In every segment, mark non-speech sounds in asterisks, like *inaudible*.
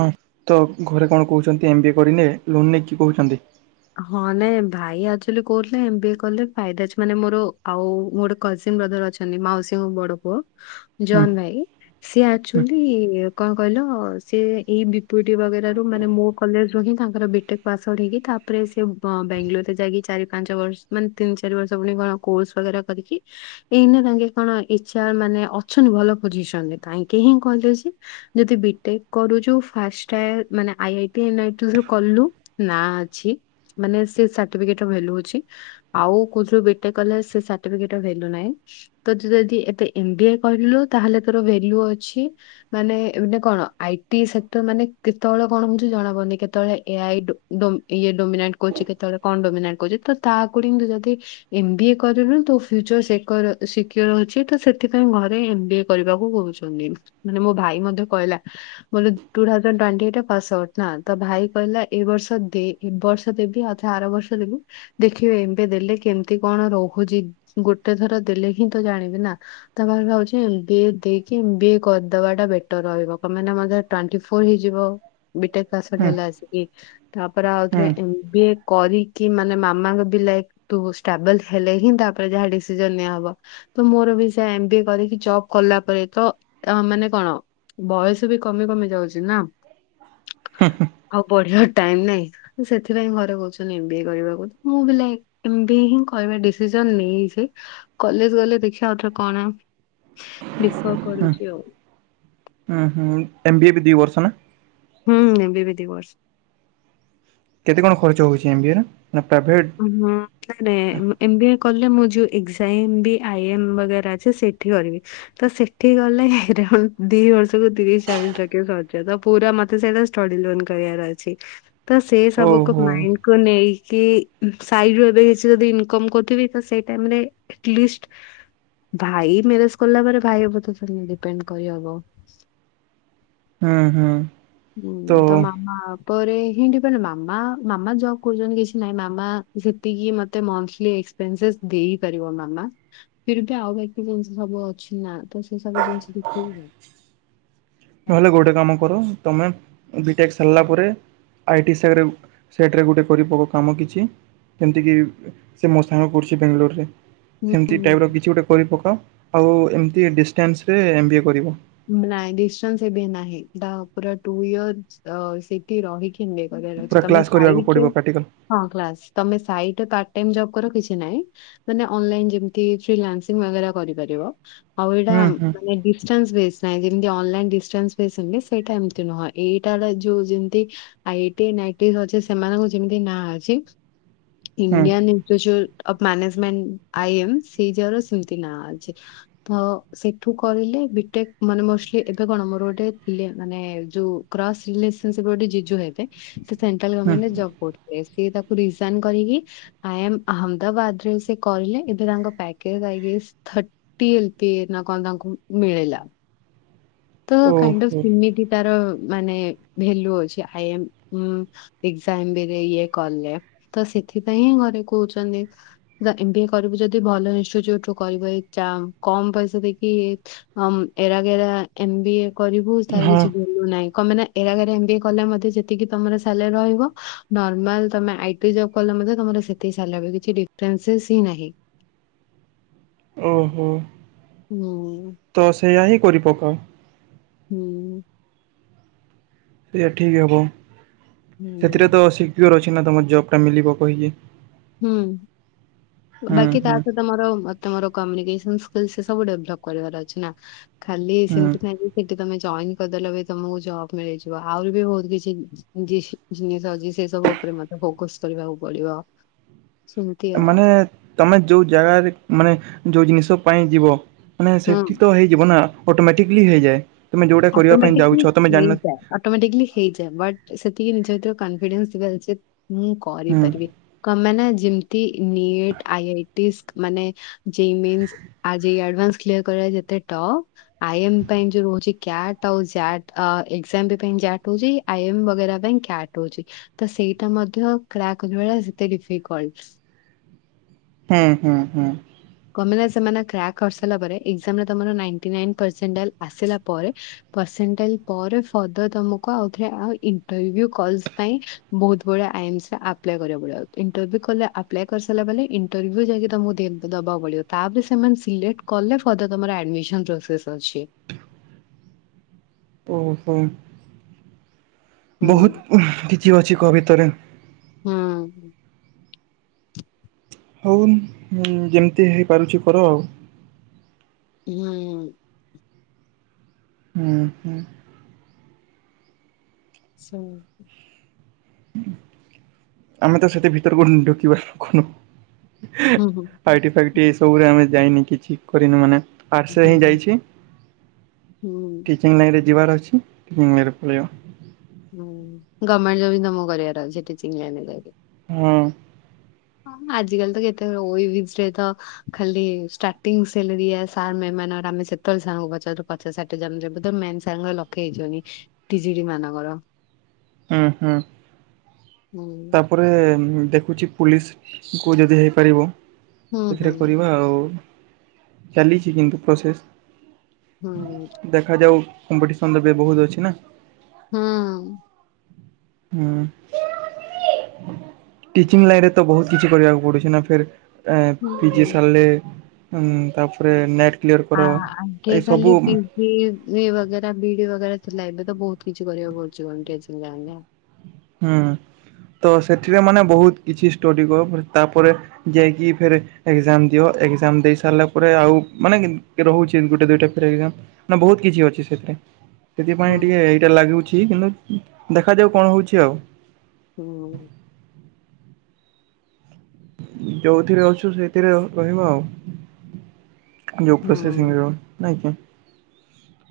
ହଁ ତ ଘରେ କଣ କହୁଛନ୍ତି ଏମ ବି ଏ କରିନେ ଲୋନ ନେଇକି କହୁଛନ୍ତି। ହଁ ନାଇଁ ଭାଇ ଆଚୁ କହୁଥିଲେ ଏ ବି କଲେ ଫାଇା ଅଛି ମାନେ ମୋର ଆଉୋ ଗୋଟେ କଜି ବର ଅ। ଛନ୍ତି ମାଉସୀଙ୍କୁ ବଡ ପୁଅ। ହୁଁ ଜନ ଭାଇ ସି ହୁଁ ଆକ୍ଚୁଆଲି କଣ କହିଲ ସେ ଏଇ ଦୁଇଟି ବ ମାନେ ମୋ କଲେଜରୁ ହିଁ ତାଙ୍କରଟେ ପାସ୍ ଆ ହେଇକି। ତାପରେ ସେ ବଙ୍ଗାଲୋରରେ ଯାଇକି ଚାରି ପାଞ୍ଚ ବର୍ଷ ମାନେ ତିନି ଚାରି ବର୍ଷ ପୁଣିଣ କୋର୍ସରା କରିକି। ଏଇନ ତାଙ୍କେ କଣ ଇଛା ମାନେ ଅଛନ୍ତି ଭଲ ପୋଜିସନରେ ତାକେ ହିଁ କହିଲେ। ଯଦି ବିଟେକ୍ କରୁଛୁାନେଇ କୁ। ନା ଅଛି ମାନେ ସେ ସଫିକେଟ ଭଲୁ ଅଛି। ଆଉ କୋ କଲେ ଭଲହିଁ। ତ ଯଦି ଏତେ ଏମ ଡି ଏ କହିଲୁ ତାହେଲେ ତୋର ଭେଲ୍ୟୁ ଅଛି। ମାନେ କଣ ଆଇଟି ସେକ୍ଟର ମାନେ କେତେବେଳେ କଣ ବୁଛ ଜଣା ପଡନ୍ତି କେତେବେଳେ ଏ ଆଇ ଇଏ ଡୋମିନେଟ୍ କହୁଛି କେତେବେଳେ କଣଡମିନେଟ କହୁଛି ତ ତାକୁ ଯଦି। ଏମବଏ କରନୁ ତୋ ଫ୍ୟୁଚର ସିକ୍ୟୋର ଅଛି ତ ସେଥିପାଇଁ ଘରେ ଏମବଏ। କରିବାକୁ କହୁଛନ୍ତି ମାନେ ମୋ ଭାଇ ମଧ୍ୟ କହିଲା। *unintelligible* ତା ଭାଇ କହିଲା ଏ ବର୍ଷ ଦେ। ଏ ବର୍ଷ ଦେବି ଆଉଥ ଆର ବର୍ଷ ଦେବୁ। ଦେଖିବେ ଏବେ ଦେଲେ କେମିତି କଣ ରହୁଚି ଗୋଟେ ଥର ଦେଲେ ହିଁ ତ ଜାଣିବି ନା। ତାପରେ ଭାବୁଛି ବି ଏ ଦେଇକି ବି ଏ କରିଦବା ଟା ବେଟର ରହିବ *unintelligible* ଟୁ୍ୱେଣ୍ଟି ଫୋର ହେଇଯିବ ବି ଟେକ ପାସ ଆଉଟ ହୁଁ ହେଲା ଆସିକି ତାପରେ ଆଉ ହୁଁ ଥରେ ଏମ୍ ବିଏ କରିକି ମାନେ ମାମା ବି ଲାଇକ୍ ତୁ ଷ୍ଟାବେଲ ହେଲେ ହିଁ ତା ପରେ ଯାହା ଡିସିସନ୍ ନିଆହବ। ତ ମୋର ବି ସେ ଏମ୍ ବି ଏ କରିକି ଜବ୍ କଲା ପରେ ତ ଅ ମାନେ କଣ। ବୟସ ବି କମି କମି ଯାଉଛି ନା ଆଉ ବଢିବା ଟାଇମ୍ ନାଇଁ। ସେଥିପାଇଁ ଘରେ କହୁଛନ୍ତି ଏମ୍ ବି ଏ କରିବାକୁ ମୁଁ ବି ଲାଇକ୍ ଏମ୍ ବି ଏ ହିଁ କରେ ଡିସିସନ୍ ନେଇଛି, କଲେଜ ଗଲେ ଦେଖିବା ଆଉଥରେ କଣ ଡିଫଗ ହୁଁ କରୁଛି ଆଉ। ହୁଁ ହୁଁ ଏମ୍ ବିି ଏ ବି ଦି ବର୍ଷ ନା? ହୁଁ ଏମ୍ ବିି ଏ ବି ଦି ବର୍ଷ। କେତେ କଣ ଖର୍ଚ୍ଚ ହଉଛି ଏମ୍ ବି ଏ ରେ ନା ପ୍ରାଇଭେଟ। ହୁଁ। ନାଇ ନାଇଁ ଏମ୍ ବି ଏ କଲେ ମୁଁ ଯୋଉ ଏକଜାଇମ୍ ବି ଆଇ ଏମ୍ ବଗେରା ଅଛି ସେଠି କରିବି। ତ ସେଠି ଗଲେ ଅରାଉଣ୍ଡ ଦି ବର୍ଷକୁ ତିରିଶ ଚାଳିଶ ଲକ୍ଷ ସରଯିବ ତ ପୁରା ମତେ ସେଇଟା ଷ୍ଟଡିଲୋନ କରିବାର ଅଛି, ତ ସେ ସବୁ ଓହୋ କୁ ମାଇଣ୍ଡ କୁ ନେଇକି। ସାଇଡୁ ରୁ ଏବେ କିଛି ଯଦି ଇନ୍ କମ୍ କରୁଥିବି ତ ସେଇ ଟାଇମ୍ ରେ ଆଟ୍ ଲିଷ୍ଟ। ଭାଇ ମ୍ୟାରେଜ କଲା ପରେ ଭାଇ ଉପରେ *unintelligible* ଡିପେଣ୍ଡ କରିହବ। ହୁଁ ହୁଁ। ହୁଁ ତ ମାମା। ଘରେ ହିଁ ଇଣ୍ଡିପେନ୍ ମାମା, ମାମା ଯୋବ କରୁଛନ୍ତି କିଛି ନାହିଁ ମାମା ଯେତିକି ମତେ ମନ୍ଥଲି ପେନସେସ୍ ଦେଇ ପାରିବ ମାମା। ଫିର ବି ଆଉ *unintelligible* ସବୁ ଅଛି ନା, ତ ସେ ସବୁ ଜିନିଷ ଦେଖିବୁ। ନହେଲେ ଗୋଟେ କାମ କର ତମେ ବିଟେକ୍ ସାରିଲା ପରେ। ଆଇ ଟି ସେରେମ୍ ସେଥିରେ ଗୋଟେ କରି ପକ କାମ କିଛି ଯେମିତିକି। ସେ ମୋ ସାଙ୍ଗ ପଢୁଛି ବାଙ୍ଗାଲୋର ରେ। ଏମତି ହୁଁ ଟାଇପ୍ ର କିଛି ଗୋଟେ କରି ପକାଅ, ଆଉ ଏମତି ଡିଷ୍ଟାନ୍ସ ରେ ଏମ୍ ବି ଏ କରିବ। ନାଇଁ ଡିଷ୍ଟାନ୍ସ ଏମ୍ ବି ଏ ନାହିଁ ବା ପୁରା ଟୁ ଇୟର୍ ଅ ସେଠି ରହି ଏମ୍ ବି ଏ କରିବାର୍ ଅଛି ପୁରା ତମେ କ୍ଲାସ୍ କରିବାକୁ ସାଇଟ୍ ରେ ପଡ଼ିବ ପ୍ରାକ୍ଟିକାଲ୍ ହଁ କ୍ଲାସ୍ ତମେ ସାଇଟ୍ ରେ ପାର୍ଟ ଟାଇମ୍ ଜବ୍ କର କିଛି ନାଇଁ। ମାନେ ଅନଲାଇନ ଯେମତି ଫିଲାନକ୍ସ୍ ମଗେରା କରିପାରିବ, ଆଉ ଏଇଟା ହୁଁ ହୁଁ। ମାନେ ଡିଷ୍ଟାନ୍ସ ବେସ୍। ନାଇ ଯେମତି ଅନଲାଇନ ଡିଷ୍ଟାନ୍ସ ବେସିକ୍ ରେ ସେଇଟା ଏମତି ନୁହଁ, ଏଇଟା ଡା ଯୋଉ ଯେମତି। ଆଇ ଟି ନାଇ ଟି ର ଅଛି ସେମାନଙ୍କ ଯେମିତି ନାଁ ଅଛି ହୁଁ Indian institute of management I M C G year ସେମତି ନାଁ ଅଛି। ଫ ସେଠୁ କରିଲେ ବିଟେକ୍। ମାନେ ମଷ୍ଟ ଲି ଏବେ କଣ ମୋର ଗୋଟେ ଥିଲେ ମାନେ ଯୋଉ କ୍ରସ୍ ରିଲେସନ୍ ସିପ୍ ଗୋଟେ ଜିଜୁ ହେବେ। ସେ ସେଣ୍ଟ୍ରାଲ ହୁଁ ଗମେଣ୍ଟ ରେ ଜବ୍ କରୁଥିଲେ ସିଏ ତାକୁ ରିଜାଇନ୍ କରିକି। ଆଇ ଆମ୍ ଅହମଦାବାଦରେ ସେ କରିଲେ ଏବେ ତାଙ୍କ package I guess that T L PA ନା କଣ ତାଙ୍କୁ ମିଳିଲା। ତ କାଇଣ୍ଡ ଅପ୍ ଓହୋ ସିମିତି ତାର ମାନେ ଭେଲୁ ଅଛି ଆଇ ଆମ୍ ଉମ୍ ଏଜାଆଇମ୍ ବିରେ ଇଏ କଲେ ତ ସେଥିପାଇଁ ଘରେ କହୁଛନ୍ତି। ଯା ଏମ୍ ବି ଏ କରିବୁ ଯଦି ଭଲ ଇନ୍‌ଷ୍ଟିଟ୍ୟୁଟ୍ ରୁ କରିବୁ ଏଇ ଚାମ୍ କମ ପଇସା ଦେଇକି। ହଁମ୍ ଏରା ଗେରା ଏମ୍ ବି ଏ କରିବୁ ତାର ହଁ କିଛି ଭେ ଏଲୁ ନାଇ କମିନା ଏରା ଗେରା ଏମ୍ ବି ଏ କଲେ ମଧ୍ୟ, ଯେତିକି ତମର ସାଲାରି ରହିବ ନର୍ମାଲ ଆଇ ଟି ଜ ଅପ୍ କଲେ ମଧ୍ୟ ତମର ସେତିକି ସାଲାରି, କିଛି ଡିଫରେନ୍ସ ସ୍ ହିଁ ନାହିଁ। ଓ ହୋ। ନ ତ ସେଇୟା ହିଁ କରିପକାଅ। ହୁଁ ମ୍। ସେଇଆ ଠିକ୍ ହବ। ହୁଁ ସେଥିରେ ତ ସିକ୍ୟୁର୍ ଅଛି ନା ତମ ଜବ୍ ଟା ମିଲିିବ କହିକି। ହୁଁ ହୁଁ ବାକି ତା ହୁଁ ସହିତ ମୋର ତମର କମ୍ୟୁନିକସ ସ୍କୁଲ ସବୁ ଡେଭଲପ କରିବାର ଅଛି ନା ଖାଲି ସେମିତି ନାଇ ହୁଁ। ଯେ ସେଠି ତମେ ଜଏନ କରିଦେଲେ ବି ତମକୁ ଜବ୍ ମିଳିଯିବ ଆହୁରି ବି ବହୁତ କିଛି ଜିନିଷ ଅଛି ସେ ସବୁ ଉପରେ ମତେ ଫୋକସ କରିବାକୁ ପଡିବ। ସେମିତି ଆଉ ମାନେ ତମେ ଯୋଉ ଜାଗା ମାନେ ଯୋଉ ଜିନିଷ ପାଇଁ ଯିବ ମାନେ ହୁଁ। ସେଠି ତ ହେଇଯିବ ନା ଅଟୋମେଟିକଲି ହେଇଯଏ ତମେ ଯୋଉଟା କରିବା ପାଇଁ ଯାଉଛ ତମେ ଜାନ ଅଟୋମଟିକଲି ହେଇଯାଏ ବଟ୍ ସେତିକି ନିଜ ଭିତରେ କନଫିଡେନ୍ସ ମୁଁ ହୁଁ କରିପାରିବି କଣ ପାଇଁ ନା ଯେମତି ନୀଟ ଆଇ ଆଇ ଟି ସ୍କ୍ ମାନେ ଜେ ଇ ମିନସ୍ ଆଜି ଆଡଭାନ୍ସ କ୍ୟର କରିବା ଯେତେ ଟପ୍ ଆଇ ଏମ୍ ପାଇଁ ଯୋଉ ରହୁଛି କ୍ୟାଟ ଆଉ ଜ୍ ଏକ୍ସାମ ଟ ହଉଛି ଆଇ ଏମ ବାଗେରା ପାଇଁ କ୍ୟାଟ ହଉଛି। ତ ସେଇଟା ମଧ୍ୟ କ୍ରାକ୍ କରିବାଟା ସେତେ ଡିଫିକଲଟ ହଁ ହଁ ହଁ କମେ ସେମାନେ କ୍ରାକ୍ କରିସିଲା ପରେ ଏକ୍ସାମରେ ତମର ନିଣ୍ଟୀ ନାଇନି ଆସିଲା ପରେ ପରେ ପର୍ସେଣ୍ଟାଇଲ୍ ପରଦର ତମକୁ ଆଉରେ ଇଣ୍ଟର ଭିଉ କଲ୍ସ ପାଇଁ ବହୁତ ଭଆ ଆପ୍ଲାଏ କରିବା ଇଣ୍ଲେପ୍ କରିସାରିଲା ବଲେ ଯାଇକ ଦବାକୁ ପଡିବ ତାପରେ ସେମାନେ ସିଲେକ୍ଟ କଲେ ଫର୍ଥିର ତମର ଆଡମିଶନ୍ ପ୍ରୋସେସ ଅଛି ଓହୋ ହୁଁ ବହୁତ କିଛି ଅଛି କବିତରେ ହୁଁ ହଉ ଯେମିତି ହେଇପାରୁଛି କର ଆଉ ହୁଁ ହଁ ହୁଁ ସ ଆମେ ତ ସେତ ଭିତରକୁୁ ଢୁକିିବା କୁ ନୁହଁ ହୁଁ ହୁଁ ଫାଇ ଫଟି ଏ ସବୁରେ ଆମେ ଯାଇନି କିଛି କରିନୁ ମାନେ ଆର୍ସ ହୁଁ ହିଁ ଯାଇଛି ହୁଁ ଠିକ ଚିକିଙ୍ଗ ଲାଇରେ ଯିବାର ଅଛି ପଳେଇବ। ହୁଁ ଗଭର୍ମେଣ୍ଟ ଜବ ତ ମୁଁ କରିବାର ଅଛି ଟିଚିଁ ଲାଇନ ରେ ଯାଇକି ହଁ ହ ଆଜି କାଲି ତ କେତେ ରହି ତ ଖାଲି ଷ୍ଟାର୍ଟିଂ ସଲେରି ସାର୍ ମାମ ମାନଙ୍କର ସେତେବେଳେ ସାର୍ ଙ୍କୁ ପଚରୁ ଆଛାଠ ଜ ତ ମେ ସାଙ୍ଗର ଲକ୍ଷେ ହେଇଯାଉନ ତିଜିଡି ମାନଙ୍କର ହୁଁ ହୁଁ ହୁଁ ତାପରେ ତାରେ ଦେଖୁଛି ପୁଲିସକୁ ଯଦି ହେଇପାରିବ ହୁଁ ହୁଁ ସେଥିରେ କରିବା ଆଉ ଚାଲିଛି କିନ୍ତୁ ପ୍ରୋସେସ- ହୁଁ ଦେଖାଯାଉ କମ୍ପିଟିସନ ବି ବହୁତ ଅଛି ନା ହଁ। ହୁଁ, ଟିଚିଂ ଲାଇନ୍ ରେ ତ ବହୁତ କିଛି କରିବାକୁ ପଡୁଛି ନା, ଫେରେ ଏଁ, ପିଜେ ହୁଁ। ସାରଲେ ଉଁ, ତାପରେ ନେଟ୍ କ୍ଲିଅର୍ କର ଏଇସବୁ *unintelligible* ଏ ବଗେରା ବିଡି ବଗେରା ଥିଲା ଏବେ ତ ବହୁତ କିଛି କରିବାକୁ ପଡୁଛି *unintelligible* ହୁଁ, ତ ସେଥିରେ ମାନେ ବହୁତ କିଛି ଷ୍ଟୋଡି କ ପଡେ, ତାପରେ ଯାଇକି ଫେରେ ଏକ୍ଜାମ୍ ଦିଅ, ଏକ୍ଜାମ୍ ଦେଇ ସାରିଲା ପରେ ଆଉ ମାନେ କି- କେ- ରହୁଛି ଗୋଟେ ଦୁଇଟା ଫେରେ ଏକ୍ଜାମ୍। ନା ବହୁତ କିଛି ଅଛି ସେଥିରେ। ସେଥିପାଇଁ ହୁଁ ଟିକେ ଏଇଟା ଲାଗୁଛି, କିନ୍ତୁ ଦେଖାଯାଉ କଣ ହଉଛି ଆଉ। *inaudible* ଯୋଉଥିରେ ଅଛୁ ସେଇଥିରେ ରହିବ ଆଉ। ଯୋଉ ହୁଁ ପ୍ରୋସେସ୍ ମିଳିବ ନାଇଁ କି?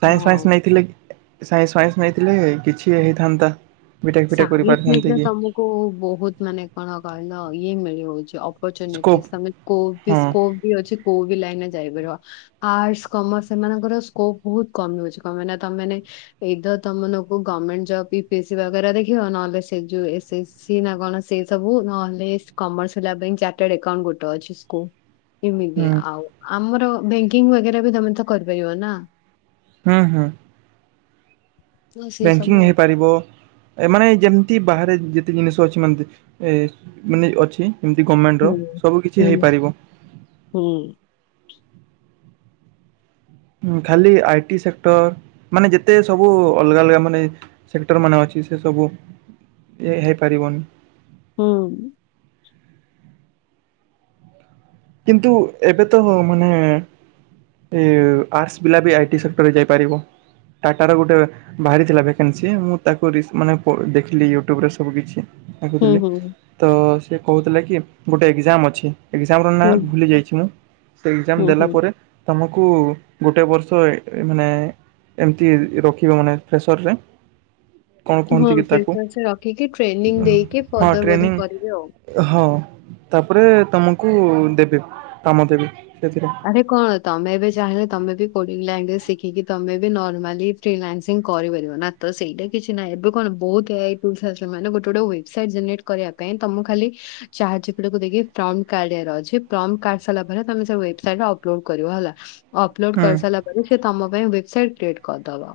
ସାଇନ୍ସ ହଁ। ଫାଇନ୍ସ ନେଇଥିଲେ, ସାଇନ୍ସ ଫାଇନ୍ସ ନେଇଥିଲେ କିଛି ହେଇଥାନ୍ତା। ବିିଟେକ୍ ଫିଟେକ୍ କରି ପାରିଥାନ୍ତି କି କୋ-ବହୁତ ମାନେ କଣ କହିଲ ଇଏ ମିଳି ହଉଛି ଅପ୍ ସ୍କୋପ୍ ପଚୁନିଟିସ୍ ତୋମେ ହଁ କୋପିସ୍ କୋ ବି ଅଛି କୋଉବି ଲାଇନ୍ ଯାଇପାରିବ। ଆର୍ଟସ୍ କମର୍ସ ସେମାନଙ୍କର ସ୍କୋପ୍ ବହୁତ କମୁଛି କଣ ପାଇଁ ନା ତୋମେ ମାନେ ଏଇଦର ତୋମମାନଙ୍କୁ ଗମେଣ୍ଟ ଜବ୍ ବି ପିସିବା ବେରା ଦେଖିବ ନହେଲେ ସେ ଯୋଉ ଏସ ଏସ ସି ନା କଣ ସେ ସବୁ ନହେଲେ କମର୍ସ ଲବିଂ ଚା ଟେଡ଼େ କଣ ଗୋଟେ ଅଛି ସ୍କୋ ଏମିତି, ହୁଁ ଆଉ ଆମର ବ୍ୟଙ୍କିଙ୍ଗ ବଗେରା ବି ତୋମେ ତ କରିପାରିବ ନା? ହଁ, ହଁ। ତ ସେ ବେଙ୍କିଙ୍ଗ ସବୁ ଆଉ। ହେଇପାରିବ। ଏ ମାନେ ଯେମିତି ବାହାରେ ଯେତେ ଜିନିଷ ଅଛି ମାନେ ଦେ-ଏ ମାନେ ଅଛି। ଏମିତି ଗମେଣ୍ଟର ହୁଁ ସବୁ କିଛି ହୁଁ ହେଇପାରିବ। ହୁଁ। ଅଁ, ଖାଲି ଆଇ ଟି ସେକ୍ଟର୍ ମାନେ ଯେତେ ସବୁ ଅଲଗା ଅଲଗା ମାନେ ସେକ୍ଟର୍ ମାନେ ଅଛି ସେ ସବୁ ଏ ହେଇପାରିବନି। ହୁଁ। କିନ୍ତୁ ଏବେ ତହୋ ମାନେ ଏ ଆର୍ଟସ୍ ପିଲା ବି ଆଇ ଟି ସେକ୍ଟରୂ ରେ ଯାଇପାରିବ। ଟାଟାର ଗୋଟେ ବାହାରିଥିଲା ଭ୍ୟାକେନ୍ସି ମୁଁ ତାକୁ ରିସ୍ ମାନେ ପ-ଦେଖିଲି ୟୁଟ୍ୟୁବରେ ସବୁ କିଛି। ହୁଁ ଦେଖିଥିଲି ହୁଁ ହୁଁ ତ ସେ କହୁଥିଲା କି ଗୋଟେ ଏକ୍ଜାମ୍ ଅଛି, ଏକ୍ଜାମ୍ କଣ ନା ହୁଁ ଭୁଲି ଯାଇଛି ମୁଁ ସେଇ ହୁଁ ଏକ୍ଜାମ୍ ଦେଲା ହୁଁ ପରେ ତୋମକୁ ଗୋଟେ ବର୍ଷ ଏ ଏ ମାନେ ଏମିତି ରଖିବେ ମାନେ ଫ୍ରେସରରେ। ହଲ୍ ପ୍ରିଟେସେ ରେଖିକି ଟ୍ରେନିଂ ଦେଇକି ହଁ ଫର୍ଦର୍ ଟ୍ରେନିଂ ବୋଧେ କରିବେ ଆଉ। ହଁ ତାପରେ ତୋମକୁ ଦେବେ କାମ ଦେବେ ସେଥିରେ। ଆରେ କଣ ତୋମେ ବି ଚାହିଁଲେ ତୋମେ ବି କୋଡ଼ିଂ ଲାଙ୍ଗୁଏଜ୍ ଶିଖିକି ତୋମେ ବି ନର୍ମାଲି ଫିଲାନ୍ସିଂ କରିପାରିବ ନା। ତ ସେଇଟା କିଛି ନାହିଁ, ଏବେ କଣ ବହୁତ ଏଆଇ ଟୁଲ୍ସ ଆସିବ ମାନେ ଗୋଟେ ଗୋଟେ ୱେବ୍ସାଇଟ୍ ଜେନେରେଟ୍ କରିବା ପାଇଁ ତୋମକୁ ଖାଲି ଚାଟ୍ ଜିପିଟିକୁ ଦେଖି ପ୍ରମ୍ କାଢିବାର ଅଛି, ପ୍ରମ୍ କାଢ଼ିସାରିଲା ପରେ ତୋମେ ସବୁ ଏ ସାଇଲେ ଅପଲୋଡ୍ କରିବ ହେଲା, ଅପଲୋଡ଼୍ ହୁଁ କରିସାରିଲା ପରେ ସେ ତୋମ ପାଇଁ ୱେବ୍ସାଇଟ୍ କ୍ରିଏଟ୍ କରିଦବ।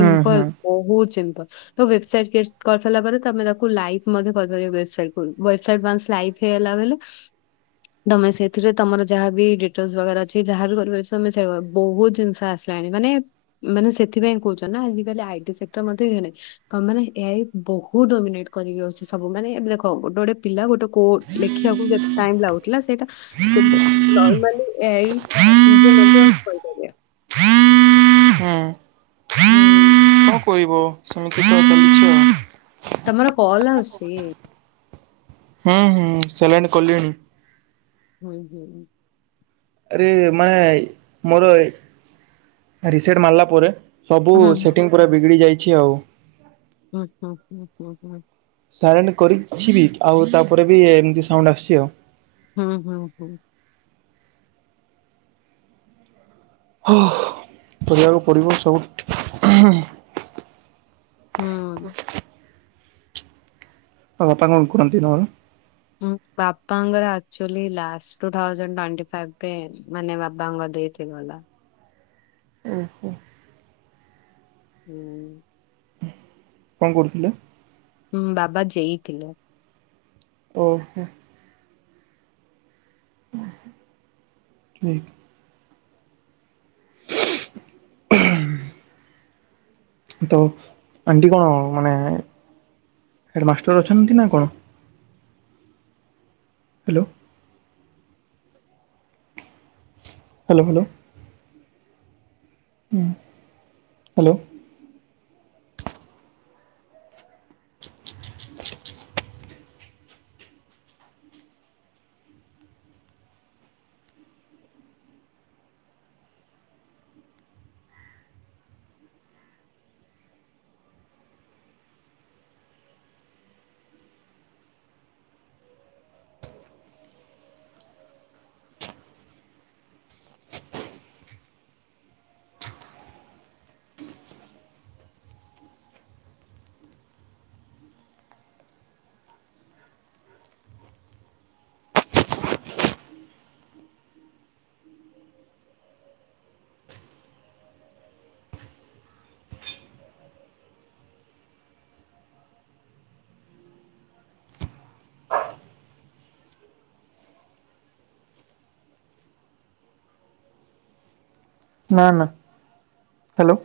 ହୁଁ ହୁଁ ବହୁତ ସିମ୍ପଲ୍। ତ ୱବସାଇଟ୍ କ୍ରିଏଟ୍ କରିସାରିଲ ପରେ ତୋମେ ତାକୁ ଲାଇଭ୍ ମଧ୍ୟ କରିପାରିବ ୱେବସାଇଟ ଖୁଲ, ୱେବସାଇଟ୍ ୱାନସ୍ ଲାଇଭ୍ ହେଇଗଲା *unintelligible* ତୋମେ ସେଇଥିରେ ତମର ଯାହାବ ବି ଡିଟେଲ ବଗେରା ଅଛି ଯାହାର ବି କରିପାରିବା ର ଅଛି ତମେ ସେ ବହୁତ ଜିନିଷ ଆସିଲାଣି ମାନେ ମାନେ ସେଥିପାଇଁ କହୁଛ ନା ଆଜିକାଲି ଆଇ ଟି ସେକ୍ଟର ମଧ୍ୟ ଇଏ ହେଲାଣି। କ ମାନେ ଏ ଆଇ ବହୁତ ଡୋମିନେଟ କରିକି ଅଛି ସବୁ ମାନେ ଏବେ ଦେଖ ଗୋଟେ ଗୋଟେ ପିଲା ଗୋଟେ କୋ ଲେଖିବାକୁ କେତେ ଟାଇମ ଲାଗୁଥିଲା ସେଇଟା ସେଥିପାଇଁ ନର୍ମାଲି ଏ ଆଇ ନିଜେ ମଧ୍ୟ କରିପାରିବେ। ହଁ। ହୁଁ। କଣ କରିବ ସେମିତି ତ ଚାଲିଛି ଆଉ। ତମର କଲ ଆସୁଛି। ହୁଁ ହୁଁ ସେ ଲାଣି କଲ୍ୟାଣୀ। ହୁଁ ହୁଁ। ଆରେ ମାନେ ମୋର ରିସେଟ ମାରିଲା ପରେ ସବୁ ବାପାଙ୍କର ସେଟିଂ ପୁରା ବିଗିଡି ଯାଇଛି ଆଉ। ହୁଁ ହୁଁ ହୁଁ ହୁଁ ହୁଁ। ସାଇଲେଣ୍ଟ କରିଛିି ବି ଆଉ ତାପରେ ବି ଇଏ ଏମିତି ସାଉଣ୍ଡ ଆସଛି ଆଉ। ହୁଁ ହୁଁ ହୁଁ। କରିବାକୁ ପଡ଼ିବ ସବୁ ହୁଁ। ହୁଁ। ଆଉ ବାପା କଣ କରନ୍ତି ତମର? ବାପାଙ୍କର ଆକଚୁଆଲି ଲାଷ୍ଟ ଟୁଥାଉଯେଣ୍ଡଟୋନ୍ତିଫାଇବରେ ମାନେ ବାବଙ୍କ ଦେଥ ଏ ଗଲା। ଓହୋ। ହୁଁ। କଣ କରୁଥିଲେ। ହୁଁ ବାବା ଯେଇଁଥିଲେ। ଓହୋ। *unintelligible* *inaudible* ତ ଆଣ୍ଟି କଣ ମାନେ ହେଡ଼ମାଷ୍ଟର ଅଛନ୍ତି ନା କଣ? ହ୍ୟାଲୋ। Hello hello. ହୁଁ ହ୍ୟାଲୋ। *inaudible* ନା ନା ହ୍ୟାଲୋ।